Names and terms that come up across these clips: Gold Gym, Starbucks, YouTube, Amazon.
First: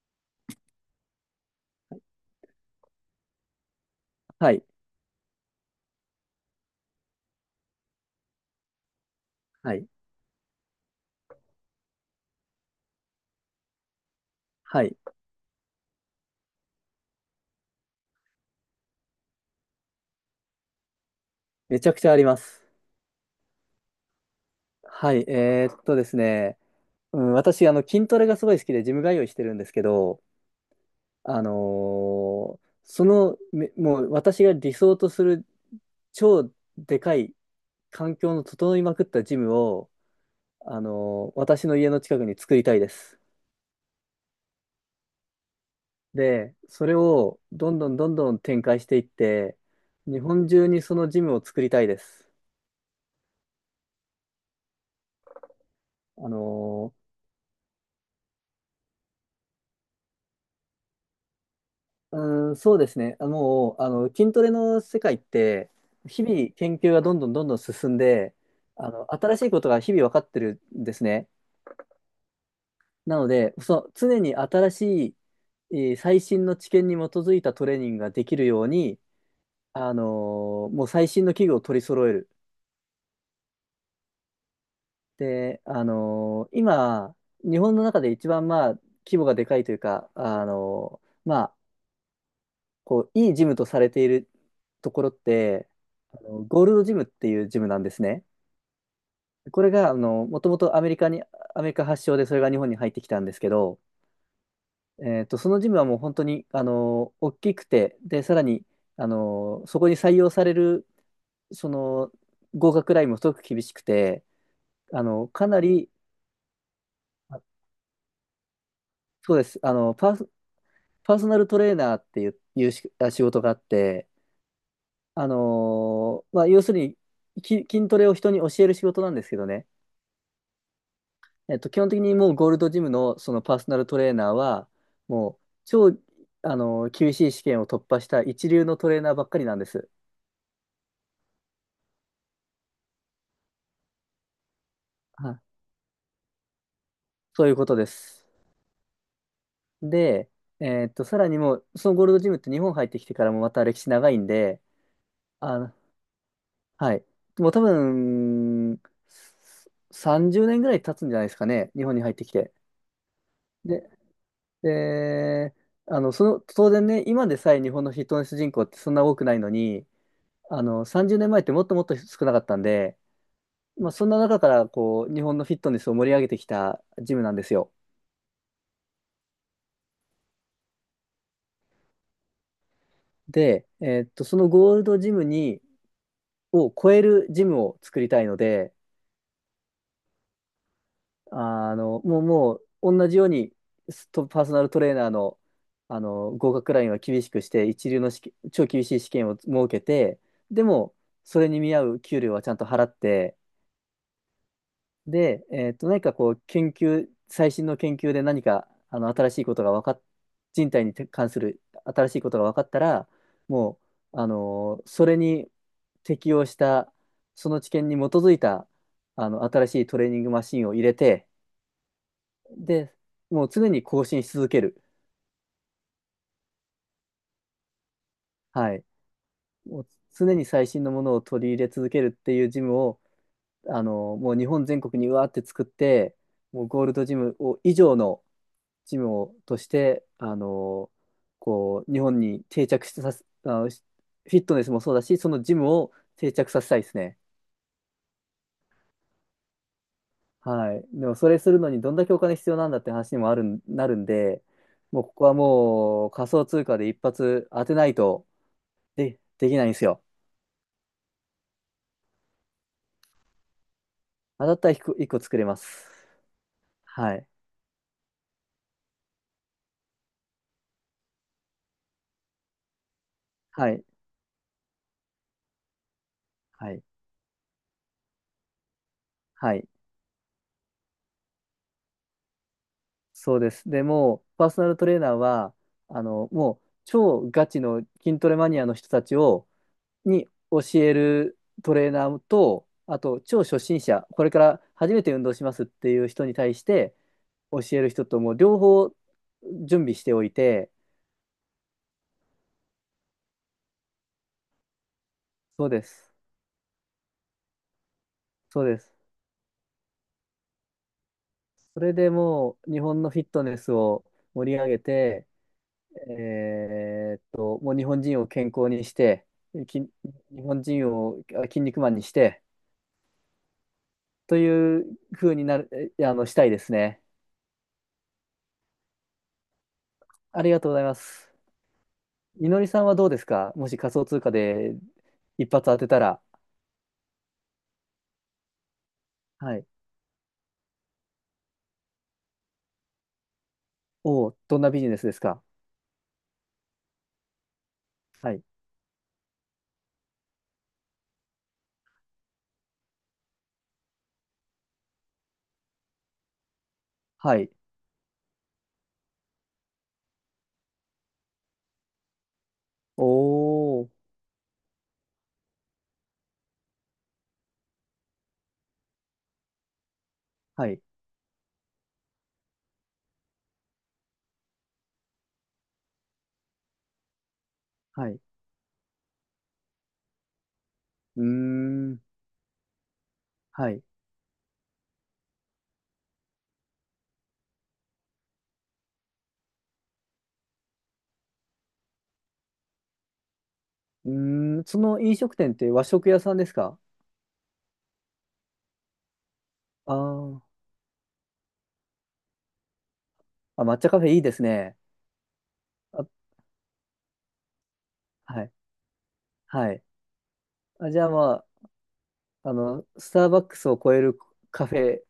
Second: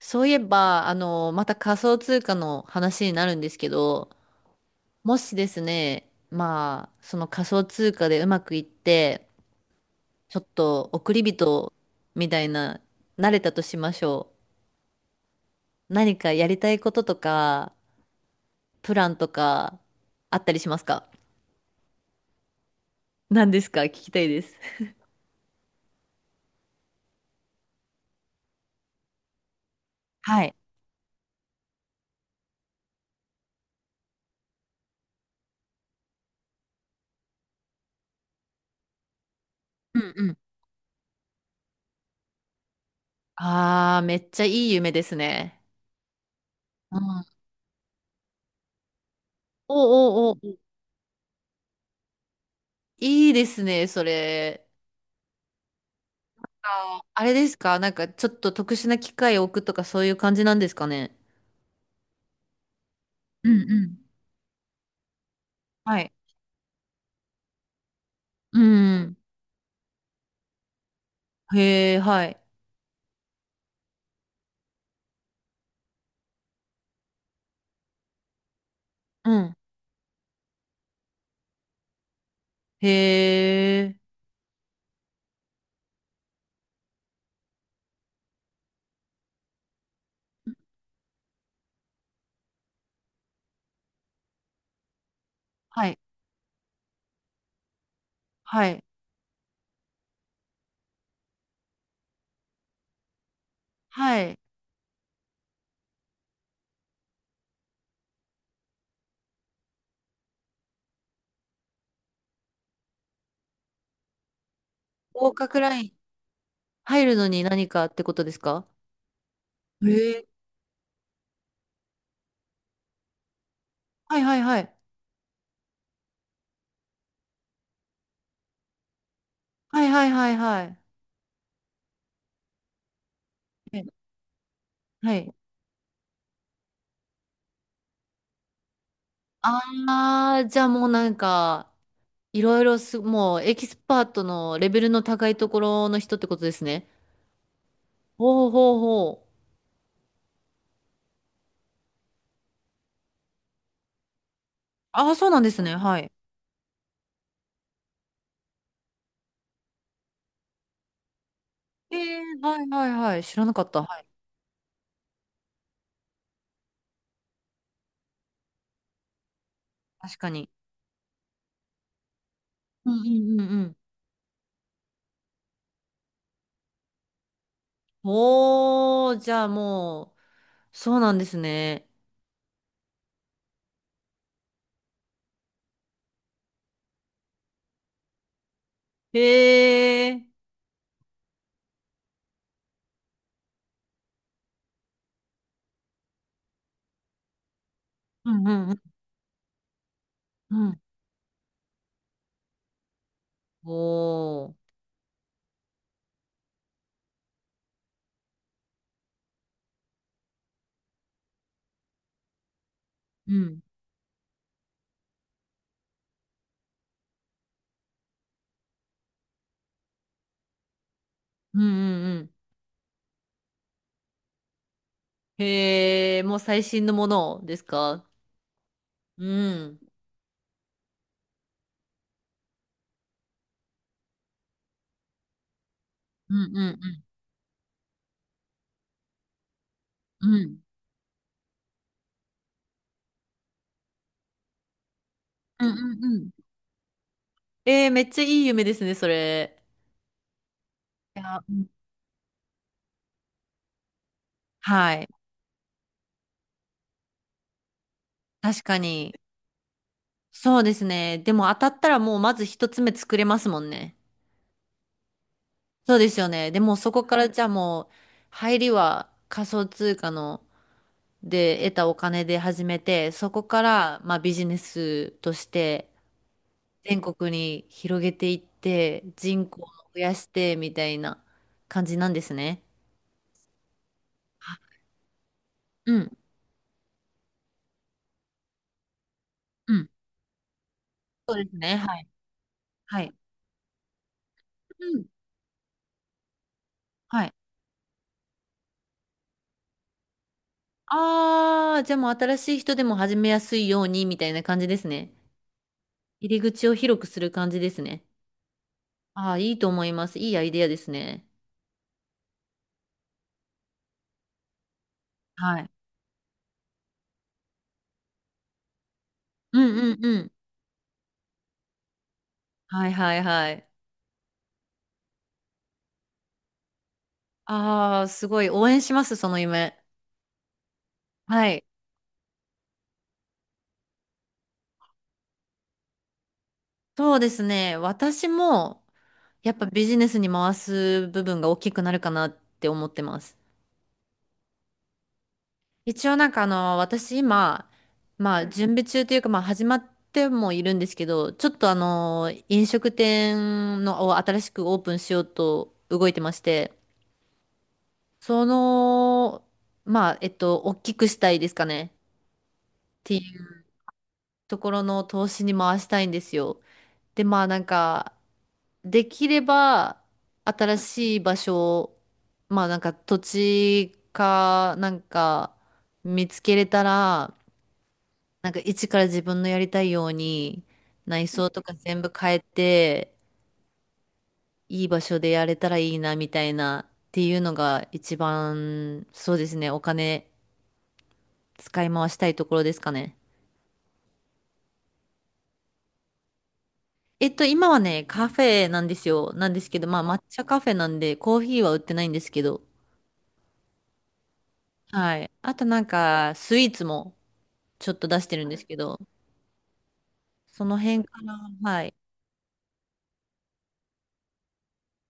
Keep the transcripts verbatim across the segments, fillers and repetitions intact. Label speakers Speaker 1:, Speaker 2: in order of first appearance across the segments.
Speaker 1: そういえば、あの、また仮想通貨の話になるんですけど、
Speaker 2: はい、
Speaker 1: もしですね、まあ、その仮想通貨でうまくいって、
Speaker 2: はい、
Speaker 1: ちょっと億り人みたいな、慣れたとしましょ
Speaker 2: はい。
Speaker 1: う。何かやりたいこととか、プランとか、あったりしますか？
Speaker 2: めちゃくちゃあります。
Speaker 1: 何ですか？聞きたいです。
Speaker 2: はい、えーっとですね、うん、私、あの、筋トレがすごい好きで、ジム通いしてるんですけど、
Speaker 1: はい。
Speaker 2: あのーその、めもう私が理想とする超でかい環境の整いまくったジムを、
Speaker 1: うんうん。
Speaker 2: あのー私の家の近くに作りたいです。
Speaker 1: ああ、めっちゃいい夢ですね。
Speaker 2: で、それ
Speaker 1: うん。
Speaker 2: をどんどんどんどん展開していって、
Speaker 1: お
Speaker 2: 日
Speaker 1: お
Speaker 2: 本
Speaker 1: お、
Speaker 2: 中にそのジムを作りたいです。
Speaker 1: いいですね、それ。
Speaker 2: あの
Speaker 1: ああれですか？なんかちょっと特殊な機械を置くとかそういう感じなんですかね？
Speaker 2: うーん、そうですね。あ
Speaker 1: うんう
Speaker 2: もう、あ
Speaker 1: ん。
Speaker 2: の、筋トレの世界って、
Speaker 1: はい。
Speaker 2: 日々研究がどんどんどんどん進んで、
Speaker 1: う
Speaker 2: あの、
Speaker 1: ん。
Speaker 2: 新しいことが日々分かってるんですね。
Speaker 1: へえ、はい。
Speaker 2: なので、そう、常に新しい、えー最新の知見に基づいたトレーニングができるように、
Speaker 1: うん。
Speaker 2: あのーもう最新の器具を取り揃える。
Speaker 1: へえ。
Speaker 2: で、あのー今、日本の中で一番、まあ、規模がでかいというか、あのーまあ、こう、いいジムとされているところって、
Speaker 1: はい。
Speaker 2: あのゴールドジムっていうジムなんですね。
Speaker 1: はい。
Speaker 2: これが、あの、もともとアメリカに、アメリカ発祥でそれが日本に入ってきたんですけど、
Speaker 1: はい。
Speaker 2: えっと、そのジムはもう本当に、あの、大きくて、で、さらに、あの、そこに採用される、その、合格ラインもすごく厳しくて、あの、
Speaker 1: 合
Speaker 2: か
Speaker 1: 格
Speaker 2: な
Speaker 1: ライ
Speaker 2: り、
Speaker 1: ン、入るの
Speaker 2: あ
Speaker 1: に何かってことですか？
Speaker 2: そうです、あ
Speaker 1: へ
Speaker 2: の、パー
Speaker 1: え。
Speaker 2: ソ、パーソナルトレーナーっていう、いうしあ仕事があって、
Speaker 1: はいはいはい。
Speaker 2: あの、まあ、要するに、き筋トレを人に教える仕事なんですけどね、
Speaker 1: はいはいはいはい。
Speaker 2: えっと、基本的にもうゴールドジムのそのパーソナル
Speaker 1: え、
Speaker 2: トレーナーは、
Speaker 1: は
Speaker 2: も
Speaker 1: い。
Speaker 2: う超、あの、厳しい試験を突破した一流のトレーナーばっかりなんです。
Speaker 1: ああ、じゃあもうなんか、いろいろす、もうエキスパートのレベルの高
Speaker 2: は
Speaker 1: い
Speaker 2: い、
Speaker 1: ところの人ってことですね。
Speaker 2: そういうことです。
Speaker 1: ほうほうほう。
Speaker 2: で、えっと、さらにもう、そのゴールドジムって日本入ってきてからもまた歴史長いんで、
Speaker 1: ああ、そうなんで
Speaker 2: あ
Speaker 1: す
Speaker 2: の、
Speaker 1: ね。はい。
Speaker 2: はい。もう多分、さんじゅうねんぐらい経つんじゃないですかね、日本
Speaker 1: え
Speaker 2: に入っ
Speaker 1: え、
Speaker 2: てきて。
Speaker 1: はいはいはい。知らなかった。
Speaker 2: で、
Speaker 1: はい。
Speaker 2: で、あの、その、当然ね、今でさえ日本のフィットネス人口ってそんな多くないのに、
Speaker 1: 確かに。
Speaker 2: あの、さんじゅうねんまえってもっともっと少なかったん
Speaker 1: う
Speaker 2: で、
Speaker 1: んうんうんうん。
Speaker 2: まあ、そんな中からこう、日本のフィットネスを盛り上げてきたジムなんですよ。
Speaker 1: おー、じゃあもう、そうなんですね。
Speaker 2: で、えーっと、そのゴールドジムに、を超えるジムを作りたいので、
Speaker 1: へえ。
Speaker 2: あの、もう、もう、同じように、ストパーソナルトレーナーの、あの、合格ラインは厳しくして、一流の試
Speaker 1: う
Speaker 2: 験
Speaker 1: ん
Speaker 2: 超
Speaker 1: う
Speaker 2: 厳
Speaker 1: ん
Speaker 2: しい試験を設けて、
Speaker 1: う
Speaker 2: で
Speaker 1: んうん。
Speaker 2: も、それに見合う給料はちゃんと払って、
Speaker 1: おー。
Speaker 2: で、えっと、何かこう、研究、最新の研究で何か、あの、新しいことが分かっ、人体に関する新しいことが分かったら、
Speaker 1: うん。
Speaker 2: もう、あのーそれに適応した、その知見に基づいた、あの、新しいトレーニングマシンを入れて、
Speaker 1: うんうんうん。
Speaker 2: で、もう常に更新し続ける。
Speaker 1: へえ、もう最新のものですか？
Speaker 2: はい。
Speaker 1: うん。
Speaker 2: もう常に最新のものを取り入れ続けるっていうジムを、あのもう日本全国にうわーって作って、
Speaker 1: うん
Speaker 2: もう
Speaker 1: う
Speaker 2: ゴール
Speaker 1: ん
Speaker 2: ドジムを以上の、チームをとして、
Speaker 1: うん
Speaker 2: あ
Speaker 1: うん。
Speaker 2: の、こう、日本に定着してさせ、あの、しフィットネスもそうだし、そのジ
Speaker 1: うん
Speaker 2: ムを
Speaker 1: うんうん。
Speaker 2: 定着させたいですね。
Speaker 1: えー、めっちゃいい夢ですね、それ。
Speaker 2: はい。でも、
Speaker 1: い
Speaker 2: それ
Speaker 1: や、
Speaker 2: す
Speaker 1: う
Speaker 2: る
Speaker 1: ん、
Speaker 2: のにどんだけお金必要なんだって話にもあるん、なるんで、
Speaker 1: は
Speaker 2: もう
Speaker 1: い。
Speaker 2: ここはもう仮想通貨で一発当てないと
Speaker 1: 確かに。
Speaker 2: で、できないんですよ。
Speaker 1: そうですね。でも当たったらもうまず一つ目作れますもんね。
Speaker 2: 当たったら一個一個作れます。
Speaker 1: そうですよね。でもそこ
Speaker 2: は
Speaker 1: か
Speaker 2: い。
Speaker 1: らじゃあもう入りは仮想通貨ので得たお金で始めて、そこか
Speaker 2: はい。
Speaker 1: らまあビジネスとして
Speaker 2: はい。
Speaker 1: 全国に広げていって人
Speaker 2: は
Speaker 1: 口を
Speaker 2: い。
Speaker 1: 増やしてみたいな感じなんですね。
Speaker 2: そうです。でもう、パーソナ
Speaker 1: あ、
Speaker 2: ルトレーナーは、
Speaker 1: う
Speaker 2: あ
Speaker 1: ん、
Speaker 2: の、もう、超ガチの筋トレマニアの人たちを、
Speaker 1: うん。
Speaker 2: に教え
Speaker 1: そ
Speaker 2: る
Speaker 1: うです
Speaker 2: ト
Speaker 1: ね。
Speaker 2: レー
Speaker 1: はい。
Speaker 2: ナーと、あ
Speaker 1: はい。
Speaker 2: と超初心者、これから
Speaker 1: う
Speaker 2: 初め
Speaker 1: ん。
Speaker 2: て運動しますっていう人に対して
Speaker 1: はい。
Speaker 2: 教える人ともう両方準備しておいて、
Speaker 1: ああ、じゃあもう新しい人でも始めやすいようにみたいな感じですね。
Speaker 2: そうです、
Speaker 1: 入り口を広くする感じですね。
Speaker 2: そうです。
Speaker 1: ああ、いいと思います。いいアイデアですね。
Speaker 2: それでもう日本のフィットネスを盛り上げて、
Speaker 1: はい。
Speaker 2: えーっと、もう日本人を健康にして、
Speaker 1: うん
Speaker 2: き、日
Speaker 1: うんうん。
Speaker 2: 本人をあ筋肉マンにして、
Speaker 1: はいはいはい。
Speaker 2: という風になる、えあの、したいですね。
Speaker 1: ああ、すごい応援します、その夢。
Speaker 2: ありがとうございます。
Speaker 1: はい。
Speaker 2: みのりさんはどうですか？もし仮想通貨で一発当てたら。
Speaker 1: そうですね。私も、や
Speaker 2: は
Speaker 1: っ
Speaker 2: い。
Speaker 1: ぱビジネスに回す部分が大きくなるかなって思ってます。
Speaker 2: おお、どんなビジネスですか？
Speaker 1: 一応なんかあの、私今、
Speaker 2: は
Speaker 1: ま
Speaker 2: い。
Speaker 1: あ準備中というか、まあ始まってもいるんですけど、ちょっとあの、飲食店のを新しくオープンしようと動いてまして、
Speaker 2: はい。
Speaker 1: その、まあ、えっと、大きくしたいですかね。っ
Speaker 2: お
Speaker 1: ていう
Speaker 2: お、
Speaker 1: ところの投資に回したいんですよ。で、まあなんか、できれば
Speaker 2: は
Speaker 1: 新
Speaker 2: い。
Speaker 1: しい場所、まあなんか土地かなんか見つけれたら、
Speaker 2: はい。う
Speaker 1: なんか一から自分のやりたいように
Speaker 2: ー
Speaker 1: 内装とか
Speaker 2: ん。
Speaker 1: 全部変えて、
Speaker 2: はい。
Speaker 1: いい場所でやれたらいいなみたいなっていうのが一番、そうですね、お金使い回したいところですかね。
Speaker 2: うーん。その飲食店って和食屋さんですか？
Speaker 1: えっと、今はね、カフェなんですよ。なんですけど、
Speaker 2: あ
Speaker 1: まあ抹
Speaker 2: ー、
Speaker 1: 茶カフェなんでコーヒーは売ってないんですけど、
Speaker 2: あ、抹茶カフェいいですね。
Speaker 1: はい。あとなん
Speaker 2: あ、
Speaker 1: か、スイーツもちょっと出して
Speaker 2: は
Speaker 1: るん
Speaker 2: い。
Speaker 1: ですけど、
Speaker 2: はい。
Speaker 1: その
Speaker 2: あ、じ
Speaker 1: 辺
Speaker 2: ゃあ
Speaker 1: から、
Speaker 2: ま
Speaker 1: はい。
Speaker 2: あ、あの、スターバックスを超えるカフェ、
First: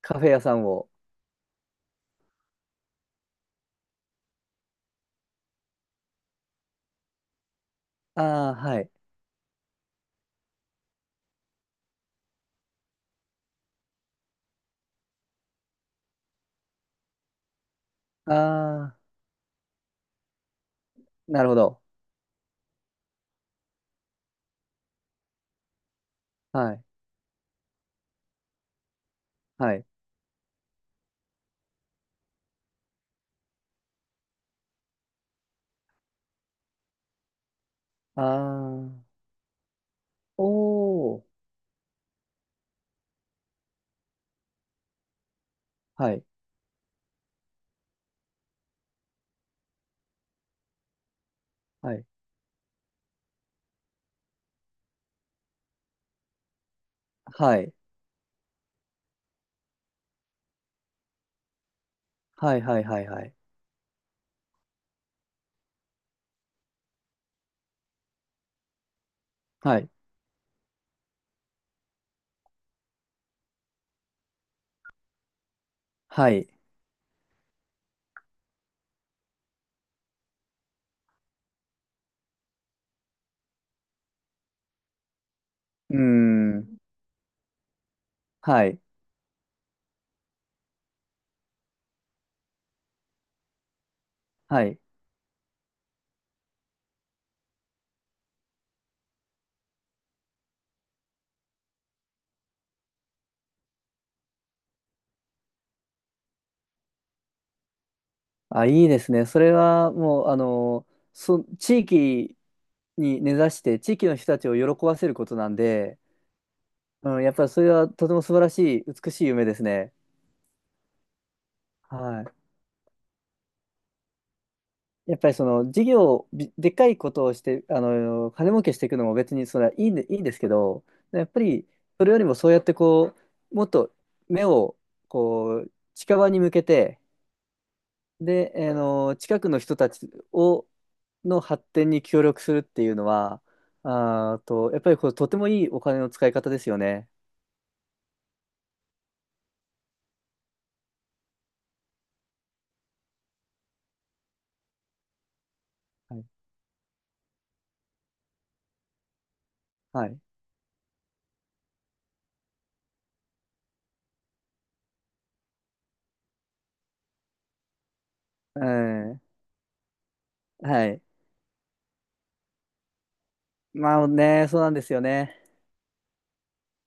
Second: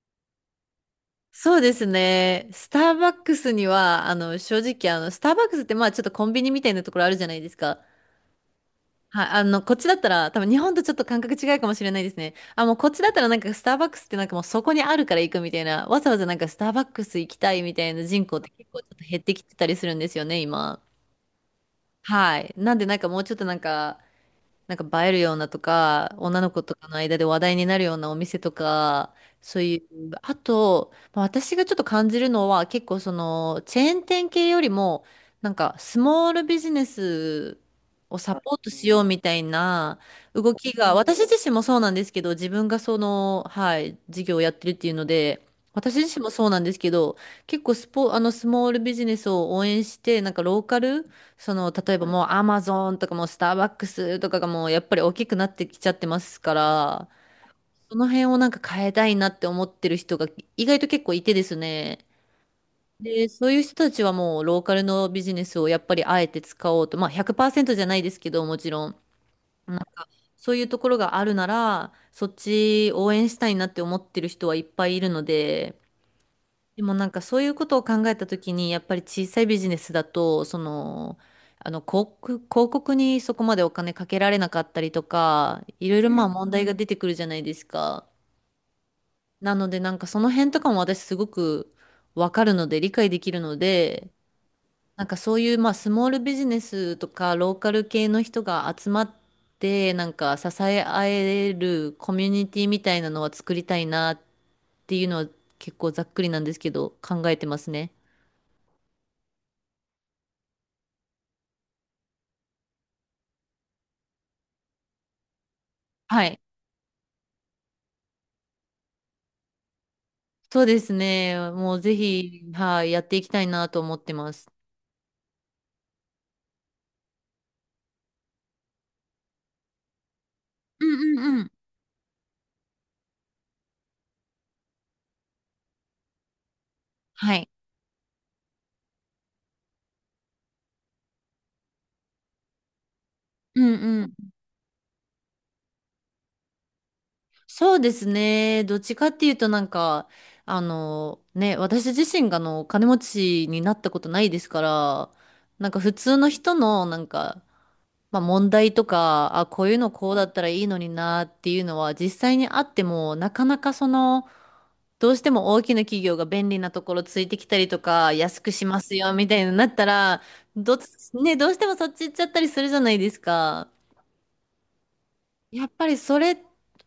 Speaker 2: カフェ屋さんを。
Speaker 1: そうですね。スターバックスには、あの、正直、あの、スターバックスって、まあ、ちょっとコンビニみたいなところあるじゃないですか。
Speaker 2: ああ、はい。
Speaker 1: はい、あの、こっちだったら、多分日本とちょっと感覚違うかもしれないですね。あ、もうこっちだったらなんかスターバックスってなんかもうそこにあるから行くみたいな、わざわざなんかスターバックス行きたいみたいな人口って結構ちょ
Speaker 2: ああ、
Speaker 1: っと減ってきてたりするんですよね、今。
Speaker 2: なるほど。
Speaker 1: はい。なんでなんかもうちょっとなんか、なんか映えるようなとか、女の子
Speaker 2: は
Speaker 1: と
Speaker 2: い。
Speaker 1: かの間で話題になるようなお店とか、そう
Speaker 2: は
Speaker 1: い
Speaker 2: い。
Speaker 1: う、あと、まあ私がちょっと感じるのは、結構その、チェーン店系よりも、なんか、スモールビジネスを
Speaker 2: あ
Speaker 1: サポートしよう
Speaker 2: あ、
Speaker 1: みたいな
Speaker 2: お
Speaker 1: 動きが、私
Speaker 2: お、
Speaker 1: 自身もそうなんですけど、自分がその、はい、事業をやってるっていうので、私
Speaker 2: は
Speaker 1: 自
Speaker 2: い。
Speaker 1: 身もそうなんですけど、結構スポ、あの、スモールビジネスを応援して、なんかローカルその、
Speaker 2: は
Speaker 1: 例え
Speaker 2: い。
Speaker 1: ばもうアマゾンとかもうスターバックスとかがもうやっぱり大きくなってきちゃってますから、
Speaker 2: はい。
Speaker 1: その辺をなんか変えたいなって思ってる人が意外と結構いてですね。
Speaker 2: はい、はい、はい、は
Speaker 1: で、
Speaker 2: い。
Speaker 1: そういう人たちはもうローカルのビジネスをやっぱりあえて使おうと、まあひゃくパーセントじゃないですけどもちろん、
Speaker 2: はい。
Speaker 1: そういうところがあるなら、そっち応援したいなって思ってる人はいっぱいいるので、
Speaker 2: はい。
Speaker 1: でもなんかそういうことを考えたときに、やっぱり小さいビジネスだと、その、あの広告、広告にそこまでお金かけられなかったりとか、い
Speaker 2: うー
Speaker 1: ろいろまあ問題が
Speaker 2: ん。
Speaker 1: 出てくるじゃないですか。
Speaker 2: はい。
Speaker 1: なのでなんかその辺とかも私すごくわかるので、理解できるので、
Speaker 2: はい。
Speaker 1: なんかそういうまあスモールビジネスとかローカル系の人が集まって、なんか支え合えるコミュニティみたいなのは作りたいなっていうのは結構ざっくりなんですけど、考えてますね。
Speaker 2: あ、いいですね。それはもう、あの、そ、地域に根ざして、地域の人たちを喜ばせることなんで、
Speaker 1: はい。
Speaker 2: うん、やっぱりそれはとても素晴らしい、美しい夢ですね。
Speaker 1: そうですね。もうぜ
Speaker 2: はい。
Speaker 1: ひ、はい、やっていきたいなと思ってます。
Speaker 2: やっぱりその事業、びでっかいことをして、あの、金儲けしていくのも別にそれはいいんで、いいんですけど、
Speaker 1: うんう
Speaker 2: やっ
Speaker 1: ん
Speaker 2: ぱ
Speaker 1: うん。
Speaker 2: りそれよりもそうやってこう、もっと目をこう、近場に向けて、
Speaker 1: はい。
Speaker 2: で、あの、近くの人たちを、の発展に協力するっていうのは、
Speaker 1: うんうん。
Speaker 2: あーと、やっぱりこれとてもいいお金の使い方ですよね。
Speaker 1: そうですね。どっちかっていうとなんか、あの、ね、私自身があの、金持ちになったことないですから、なんか普通
Speaker 2: はい。
Speaker 1: の人のなんか、まあ問題とか、あ、こういうの
Speaker 2: は
Speaker 1: こう
Speaker 2: い。
Speaker 1: だったらいいのになっていうのは実際にあっても、なかなかその、どうしても大きな企業が便利なところついてきたりとか、安く
Speaker 2: う
Speaker 1: しますよ
Speaker 2: ん。
Speaker 1: みたいになったら、どっ
Speaker 2: はい。
Speaker 1: ち、ね、どうしてもそっち行っちゃったりするじゃないですか。
Speaker 2: まあね、そうなんですよね。
Speaker 1: やっぱりそれ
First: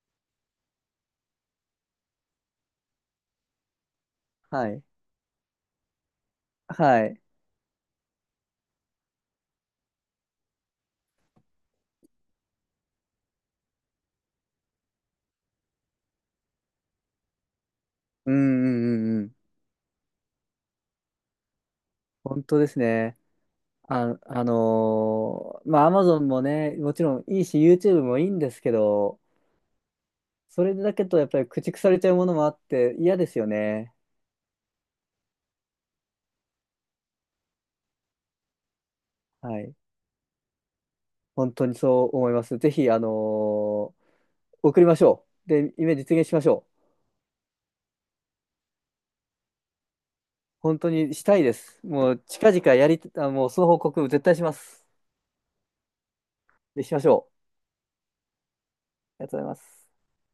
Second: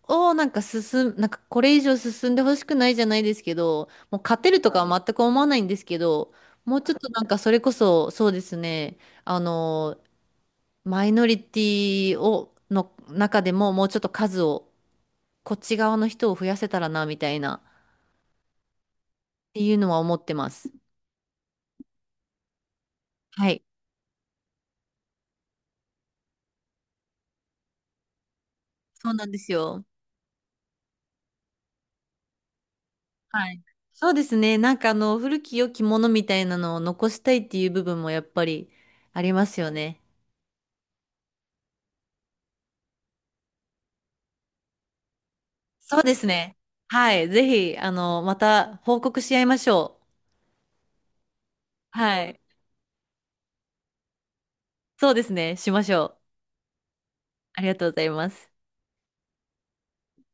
Speaker 1: をなんか進む、なんかこれ以上進んでほしくないじゃないですけど、もう勝てる
Speaker 2: は
Speaker 1: と
Speaker 2: い。
Speaker 1: かは全く思わないんですけど、もうちょっ
Speaker 2: は
Speaker 1: と
Speaker 2: い。
Speaker 1: なんかそれこそ、そうですね、あの、マイノリティを、の中でももうちょっと数を、こっち側の人を増やせたらな、みたいな、っ
Speaker 2: うんうんうんうん。
Speaker 1: ていうのは思ってます。
Speaker 2: 本当ですね。
Speaker 1: はい。
Speaker 2: あ、あのーまあ、アマゾン もね、もちろんいいし、ユーチューブ もいいんですけ
Speaker 1: そう
Speaker 2: ど、
Speaker 1: なんですよ。
Speaker 2: それだけとやっぱり駆逐されちゃうものもあって嫌ですよ
Speaker 1: はい。
Speaker 2: ね。
Speaker 1: そうですね。なんかあの、古き良きものみたいなのを残したいっていう部分もやっぱりありま
Speaker 2: は
Speaker 1: すよ
Speaker 2: い。
Speaker 1: ね。
Speaker 2: 本当にそう思います。ぜひ、あの送りましょう。で、夢
Speaker 1: そうで
Speaker 2: 実
Speaker 1: す
Speaker 2: 現しまし
Speaker 1: ね。
Speaker 2: ょう。
Speaker 1: はい。ぜひ、あの、また報告し合いましょう。
Speaker 2: 本当にしたいです。もう
Speaker 1: はい。
Speaker 2: 近々やり、あ、もうその報告絶対します。
Speaker 1: そうですね。しましょう。
Speaker 2: で、しましょう。
Speaker 1: ありがとうございます。
Speaker 2: ありがとうございます。